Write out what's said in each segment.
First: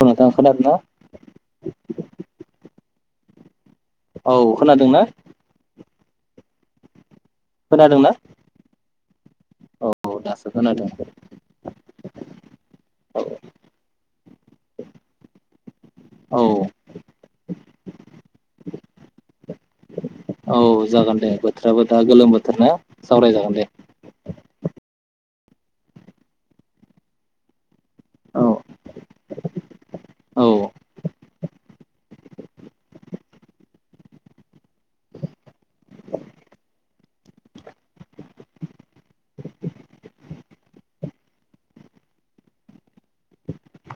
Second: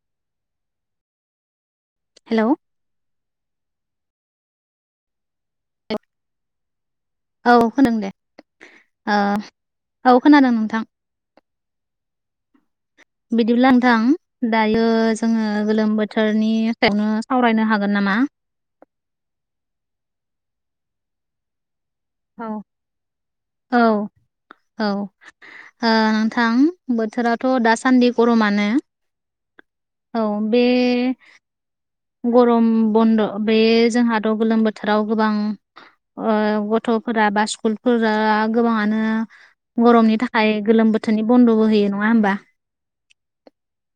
[unintelligible] खोना दोंना? हेल' औ खोनादोंना? औ खोनादों खोनादोंना दे ओ औ दासो खोनादों। बिदि ब्लानोंथां दायो जोङो गोलोम औ बोथोरनि सायावनो सावरायनो हागोन नामा? औ जागोन दे बोथोराबो दा गोलोम औ बोथोरना सावरायजागोन औ दे औ ओ नोंथां बोथोराथ' दास सान्दि औ गरमानो औ बे गरम बन्द' बे जोंहाथ' गोलोम बोथोराव गोबां ओ गथ'फोरा बा स्कुलफोरा गोबाङानो गरमनि थाखाय गोलोम बोथोरनि बन्द'बो होयो नङा होमबा?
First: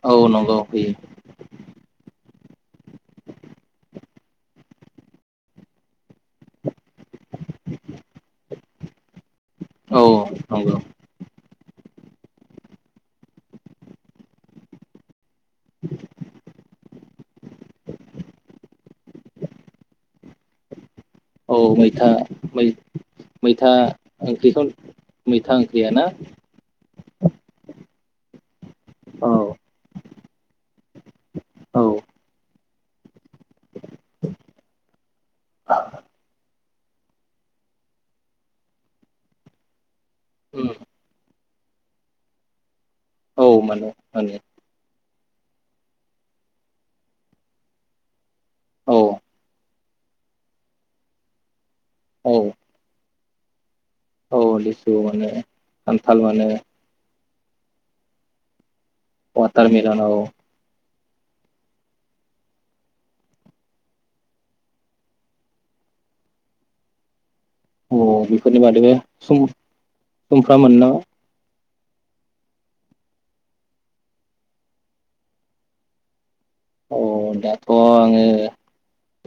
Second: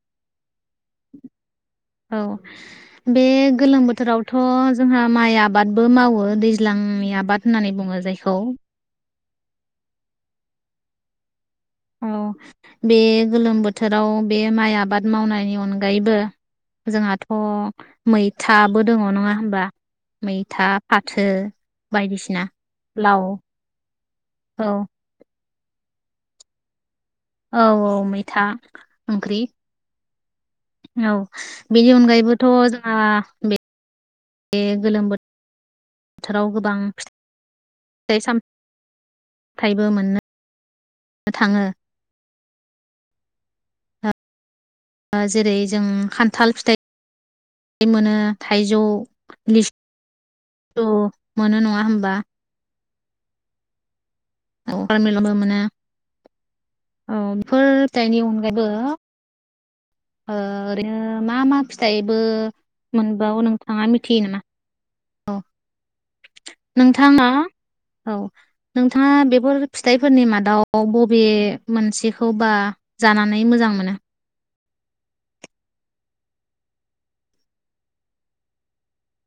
औ नंगौ होयो औ बे गोलोम बोथोरावथ' जोंहा माइ आबादबो मावो दैज्लांनि आबाद होननानै बुङो जायखौ औ नंगौ औ बे गोलोम बोथोराव बे माइ आबाद मावनायनि अनगायैबो जोंहाथ' मैथाबो दङ नङा हबा मैथा फाथो औ मैथा बायदिसिना मै लाव मैथा ओंख्रिखौ औ मैथा गैयाना? औ औ मैथा औ ओंख्रि औ औ बेनि अनगायैबोथ' जोंहा बे बे गोलोम बोथोर बोथोराव गोबां फिथ थाइ साम थाइबो मोननो उम थाङो। औ मोनो मोनो ओ जेरै जों खान्थाल फिथाइ इ मोनो थाइजौ औ लिस सु मोनो नङा होमबा। औ औ लिसु मोनो पारमेलनबो खान्थाल मोनो। औ फोर थाइनि अनगायैबो तारमिलन औ ओरैनो मा मा फिथाइबो मोनबावो नोंथाङा मिथियो नामा औ नोंथाङा औ बेफोरनि बादैबो नोंथाङा सुम बेफोर फिथाइफोरनि सुमफ्राम मोनो मादाव नामा बबे मोनसेखौबा जानानै मोजां मोनो? औ दाथ' आङो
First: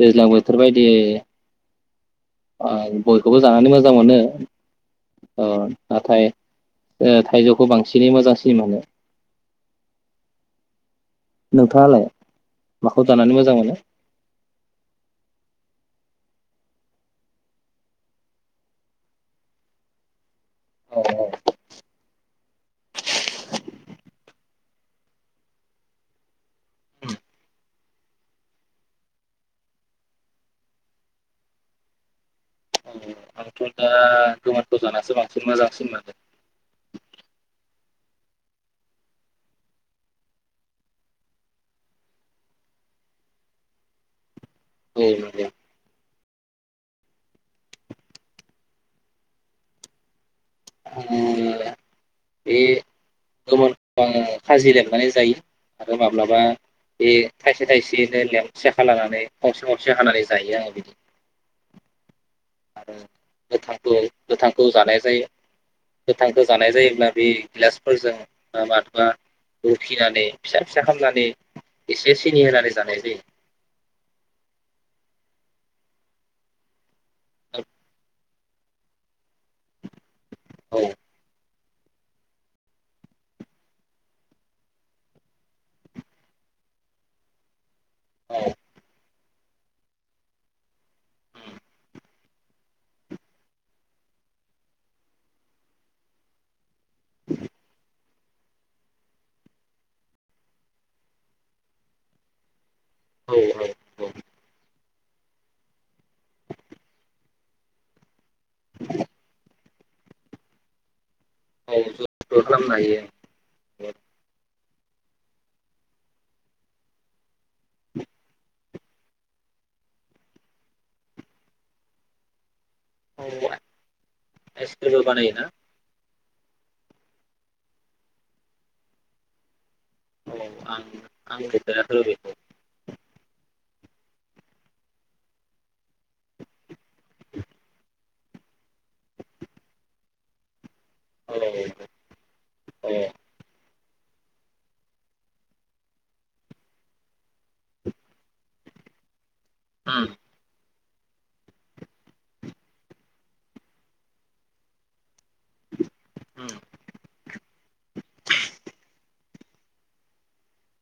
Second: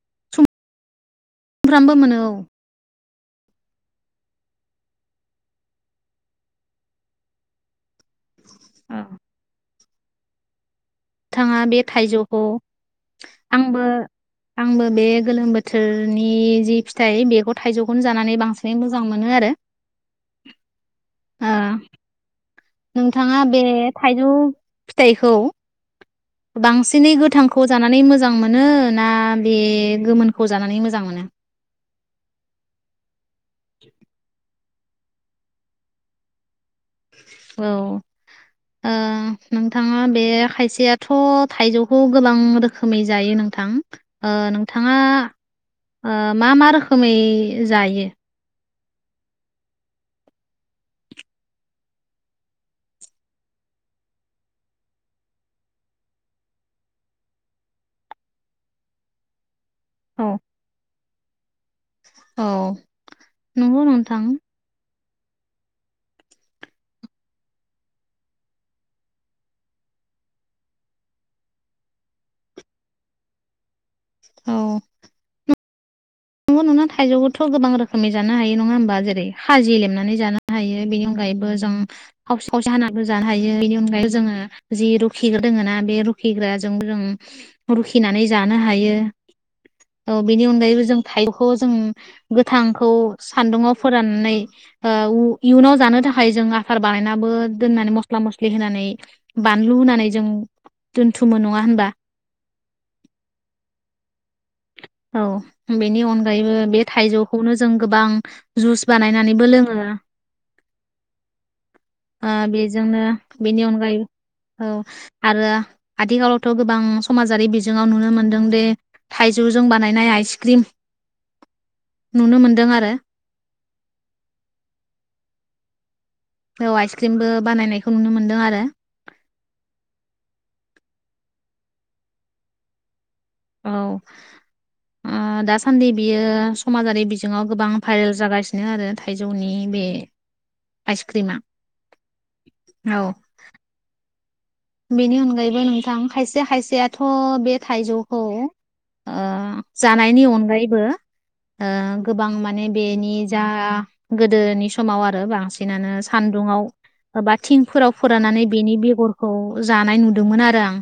दैज्लां बोथोर बायदियै फ्रामबो मोनो। औ आइ बयखौबो जानानै मोजां मोनो ओ नाथाय ओ थाइजौखौ बां सिनै मोजांसिन मोनो। थाङा बे नोंथाङालाय थाइजौखौ माखौ जानानै मोजां मोनो? आंबो आंबो बे गोलोम बोथोरनि नि जि फिथाइ बेखौ थाइजौखौनो जानानै बांसिनै मोजां मोनो आरो औ औ। ओम। नोंथांङा बे थाइजौ फिथाइखौ बांसिनै गोथांखौ जानानै मोजां मोनो ना बे गोमोनखौ जानानै मोजां मोनो? औ [inaudible] आंथ' दा गोमोन गोजानासो बांसिन मोजांसिन मोनदों औ ओ नोंथांङा बे खायसेयाथ' थाइजौखौ गोबां रोखोमै जायो नोंथां? ओ‌ नोंथांङा औ नंगौ ओ मा मा रोखोमै जायो? आङो बे गोमोनखौ खाजि लेमनानै जायो आरो माब्लाबा बे थाइसे थाइसेयैनो लेब सेखा लानानै खावसे खावसे हानानै औ जायो आङो बिदि। औ आरो नंगौ गोथांखौ नोंथां गोथांखौ जानाय जायो। गोथांखौ जानाय जायोब्ला बे गिलासफोरजों माबाथबा रुखिनानै फिसा फिसा खामनानै एसे सिनि होनानै जानाय जायो। औ नङो नना [unintelligible] थाइजौखौथ' गोबां रोखोमनि जानो हायो नङा होमबा जेरै खाजि लेमनानै जानो औ हायो बेनि अनगायैबो जों खावसे खावसे हानानैबो जानो हायो बेनि अनगायै जोङो जि रुखिग्रा दोङो ना बे रुखिग्राजों जों रुखिनानै औ जानो हायो औ बिनि अनगायैबो जों थाइजौखौ जों गोथांखौ सान्दुंआव फोराननानै ओ इयुनाव जानो थाखाय जों आसार बानायनाबो दोनना मस मस्ला मस्लि होनानै बानलु होनानै जों दोनथुमो नङा होमबा औ औ औ औ बेनि अनगायैबो बे थाइजौखौनो जों गोबां जुस बानायनानैबो लोंङो उम औ औ ओ जबो खालामनो हायो बेजोंनो बेनि अनगायै औ आरो आथिखालावथ गोबां समाजारि बिजोंङाव नुनो मोनदों दि थाइजौजों बानायनाय आइस क्रिम नुनो मोनदों आ [unintelligible] आइसक्रिमबो बानायो ना औ आइसक्रिमबो बानायनायखौ नुनो मोनदों आरो [unintelligible] औ आ दा सान्दि बियो समाजारि बिजोङाव गोबां भाइरेल जागासिनो आरो थाइजौनि बे आइसक्रिमा औ औ बेनि अनगायैबो नोंथां खायसे खायसेयाथ बे थाइजौखौ ओ उम जानायनि अनगायैबो ओ गोबां माने बेनि जा गोदोनि समाव आ रो बांसिनानो सान्दुुङाव बा थिंफोराव फोराननानै बेनि बेगर खौ जानाय नुदोंमोन आरो आं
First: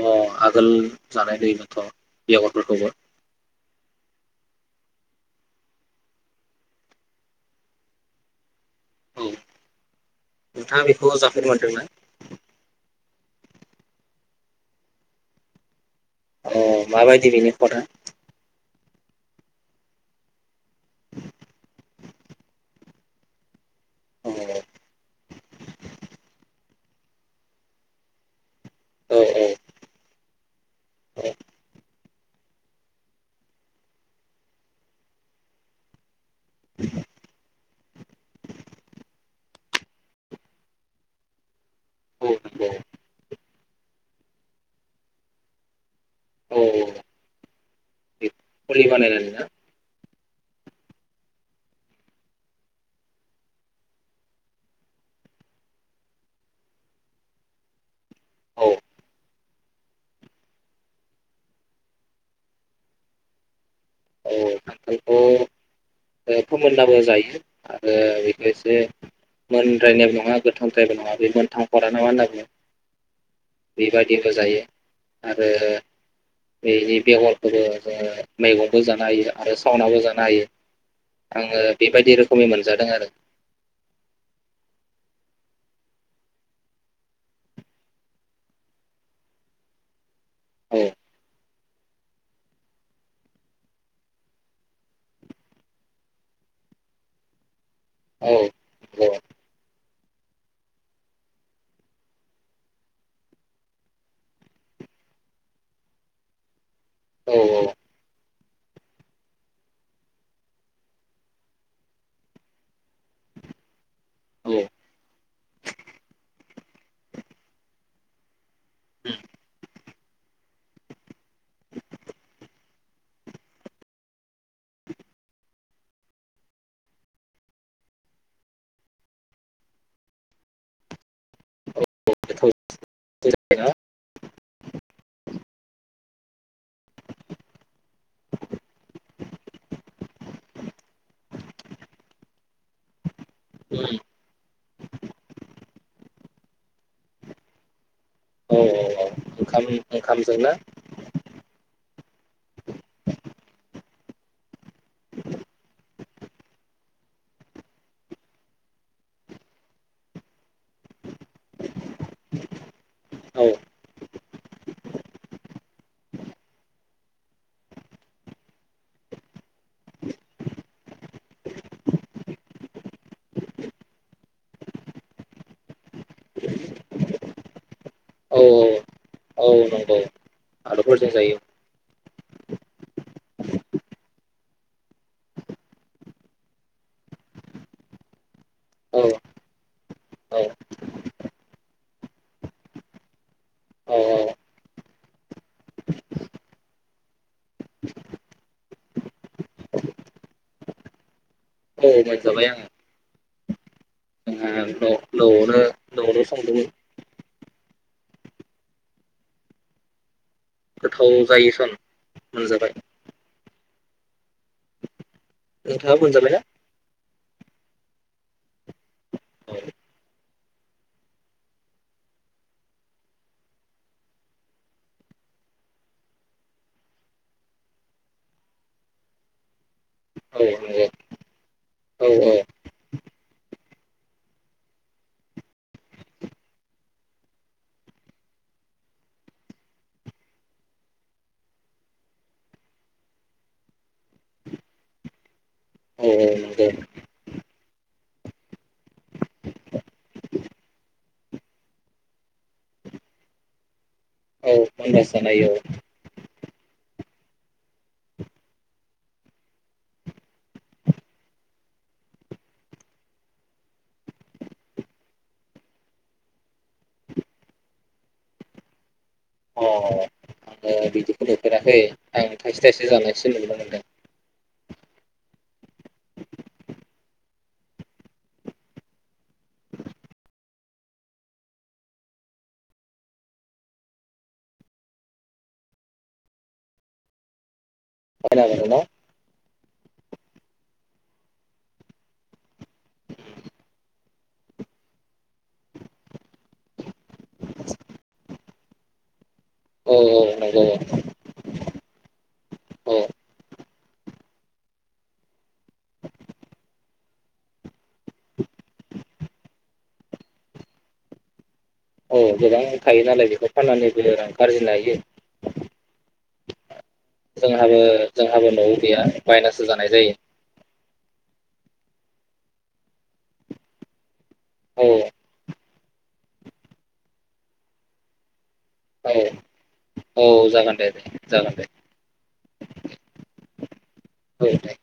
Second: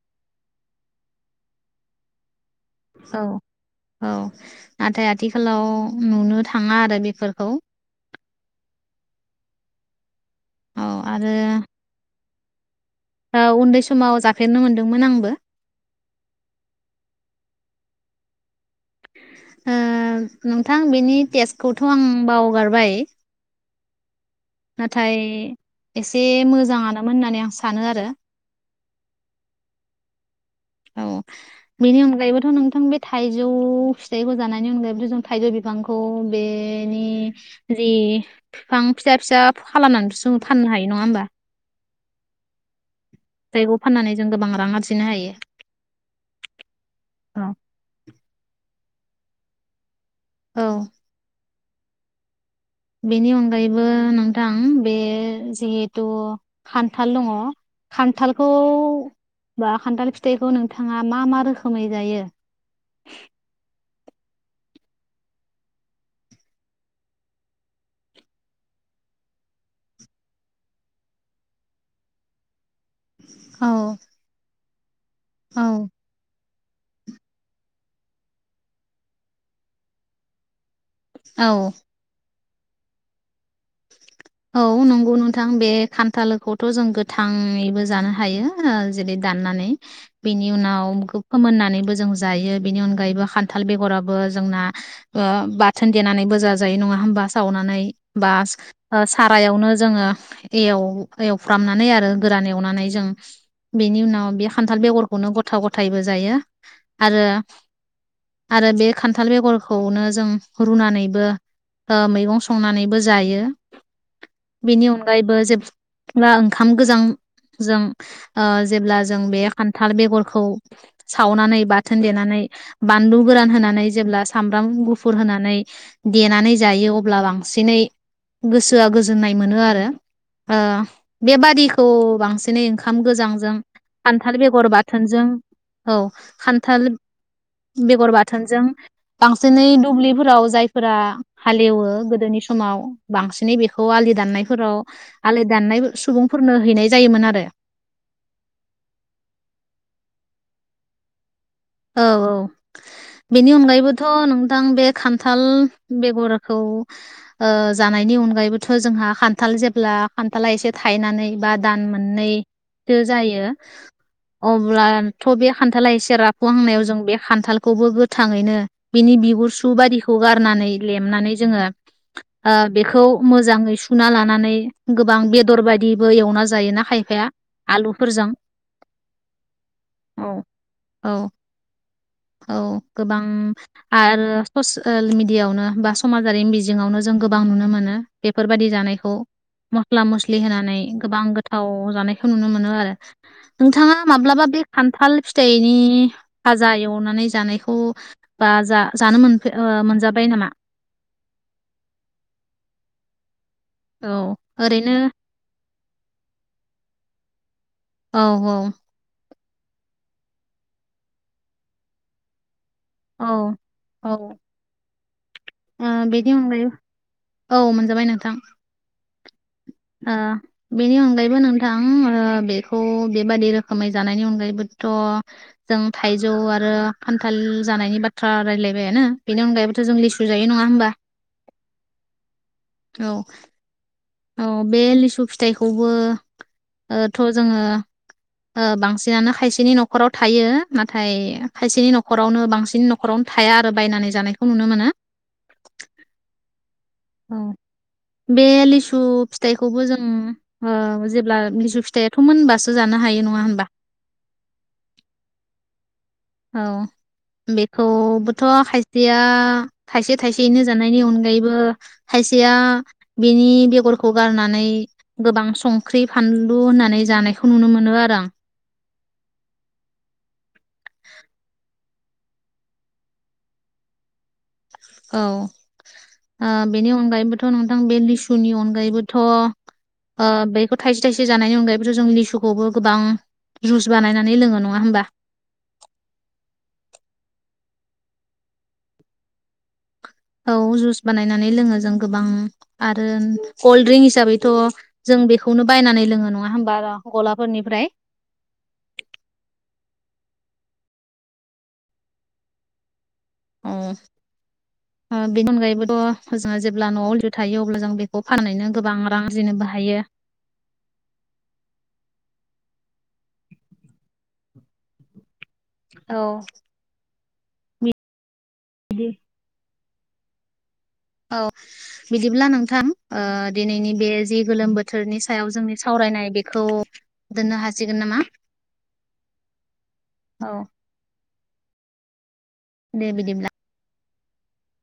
अ आगोल जानाय नुयोमोनथ बेगर औ औ नाथाय आथिखालाव नुनो थाङा आरो बेफोरखौ औ नोंथाङा औ बेखौ आरो जाफेरनो मोनदों ना ओ उन्दै समाव जाफेरनो मोनदोंमोन आंबो अ माबायदि बेनो खदा ओ नोंथां बेनि टेस्टखौथ आं बावगारबाय अ नाथाय एसे मोजाङानोमोन होननानै आं सानो आरो औ औ औ बेनि अन गायैबोथ' नोंथां बे थाइजौ फिथाइखौ जानायनि अनगायैबोथ' जों थाइजौ बिफांखौ बेनि जि बिफां फिसा फिसा खालामनानै जों फाननो हायो नङा होमबा औ नंगौ जायग' फाननानै जों गोबां रां आरजिनो हायो औ औ मुलि बानायनाय जायोमोन ना औ बेनि अनगायैबो नोंथां बे जिहेथु खान्थाल दङ खान्थालखौ औ बा खान्थाल फिथाइखौ नोंथाङा मा मा रोखोमै जायो,? औ खान्थालखौ ओ फोमोननाबो जायो आरो बेखौ एसे मोनद्रायनायबो नङा गोथांद्रायबो नङा बे मोनथांखोराआरा ना मा होनना बुङो औ बेबादिबो जायो आरो औ बेनि बेगरखौबो जोङो मैगंबो जानो हायो आरो सावनाबो जानो हायो औ आं बे बायदि खम मोनजादों आरो। औ नंगौ नोंथां बे खान्थालोखौथ' जों गोथाङैबो जानो हायो जेरै दाननानै। बेनि औ उनाव फोमोननाय नानैबो जों जायो बेनि अनगायैबो खान्थाल बेगराबो जोंना बाथोन देनानैबो जाजायो नङा होमबा सावनानै। औ बास सारायावनो जोङो एव एवफ्रामनानै आरो गोरान एवनानै जों बेनि उनाव बे खान्थाल बेगरखौनो गथ' गथायबो जायो। आरो औ आरो बे खान्थाल बेगरखौनो जों रुनानैबो मैगं संनानैबो जायो। औ बेनि अनगायैबो जेब्ला ओं। ओंखाम गोजांजों जेब्ला जों बे हाल बेगरखौ सावनानै बाथोन देनानै बानलु गोरान होनानै जेब्ला सामब्राम गुफुर होनानै देनानै जायो अब्ला बांसिनै गोसोआ गोजोननाय मोनो आरो ओ। बेबादिखौ गोथाव बांसिनै ओंखाम गोजांजों जायोना औ खान्थाल बेगर बा बाथोनजों औ खान्थाल बेगर बाथोनजों बांसिनै दुब्लिफोराव जायफोरा हालेवो गोदोनि समाव। बांसिनै औ बेखौ आलि दाननायफोराव आलि दाननाय सुबुंफोरनो हैनाय जायोमोन आरो। औ औ औ ओंखाम ओंखामजों ना? औ औ बेनि अनगायैबोथ' नोंथां बे खान्थाल बेगरखौ ओ जानायनि अनगायैबोथ' जोंहा खान्थाल जेब्ला खान्थाला एसे थायनानै बा दान मोननैसो जायो औ अब्लाथ' बे खान्थाला एसे रफ हुखुंहांनायाव जों बे खान्थालखौबो गोथाङैनो बेनि बिगुर सु बायदिखौ गारनानै लेमनानै जोङो बेखौ मोजाङै सुना लानानै गोबां बेदर बायदिबो एवना जायोना खायफाया आलुफोरजों औ औ। बुरजा जायो। औ गोबां आरो ससियेल मिेडियाआवनो बा समाजारि मिजिङावनो जों गोबां नुनो मोनो बेफोरबादि औ जानायखौ मस्ला-मस्लि औ होनानै गोबां गोथाव जानायखौ नुनो मोनो आरो औ नोंथाङा औ माब्लाबा बे खान्थाल फिथाइनि नि फाजा एवनानै जानायखौ बा ज मोनजाबाय नामा? औ मोनजाबाय आङो। औ आंहा ओरैनो न-न'आवनो [unintelligible] औ औ। औ जायोसन मोनजाबाय। औ औ। नोंथाङा बेनि मोनजाबायना? अनगायै औ मोनजाबाय नोंथां। औ ओ बेनि अनगायैबो नोंथां ओ बेखौ बेबादि रोखोमै जानायनि अनगायैबोथ' जों थाइजौ आरो खान्थाल जानायनि बाथ्रा रायलायबायानो बेनि अनगायैबोथ' जों लिसु औ जायो नङा नंगौ होमबा, औ औ। औ बे लिसु फिथाइखौबो ओथ' जोङो ओ बांसिनानो खायसेनि न'खराव थायो नाथाय खायसेनि न'खरावनो बांसिन न'खरावनो थाया आरो बायनानै जानायखौ नुनो मोनो। औ नंगौ औ बे लिसु फिथाइखौबो जों ओ जेब्ला लिसु फिथाइयाथ' मोनबासो जानो हायो नङा होनबा? औ मोनबासो जानो हायो औ। औ बेखौबोथ' खायसेया थाइसे थाइसेयैनो जानायनि अनगायैबो खायसेया बेनि बेगरखौ गारनानै गोबां संख्रि फानलु होनानै जानायखौ नुनो मोनो आरो आं फेराखै आं थाइसे थाइसे जानायसो नुनो मोनदों। औ ओ बेनि अनगायैबोथ' नोंथां बे लिसुनि अनगायैबोथ' ओ बेखौ थाइसे थाइसे जानायनि अनगायैबोथ' जों लिसुखौबो गोबां जुस बानायनानै लोङो नङा होमबा? बायना मोनो न' औ जुस बानायनानै लोङो जों गोबां आरो कल्ड द्रिंक हिसाबैथ' जों बेखौनो बायनानै लोङो नङा होमबा गलाफोरनिफ्राय। औ नंगौ औ ओ ओ बेनि अनगायैबोथ' जों जेब्ला न'आव [unintelligible] थायो अब्ला जों बेखौ फाननानो गोबां रां आरजिनोबो हायो। औ गोबां थायो नालाय बेखौ फाननानैबो रांखौ आरजिनो हायो। औ। जों हाबो जों हाबो न'आव गैया बायनासो जा नाय जायो। औ बिदिब्ला नोंथां ओ दिनैनि बे जि गोलोम औ बोथोरनि सायाव जोंनि सावरायनाय बेखौ दोननो हासिगोन नामा? औ औ जागोन दे। जागोन दे। दे बिदिब्ला। औ दे।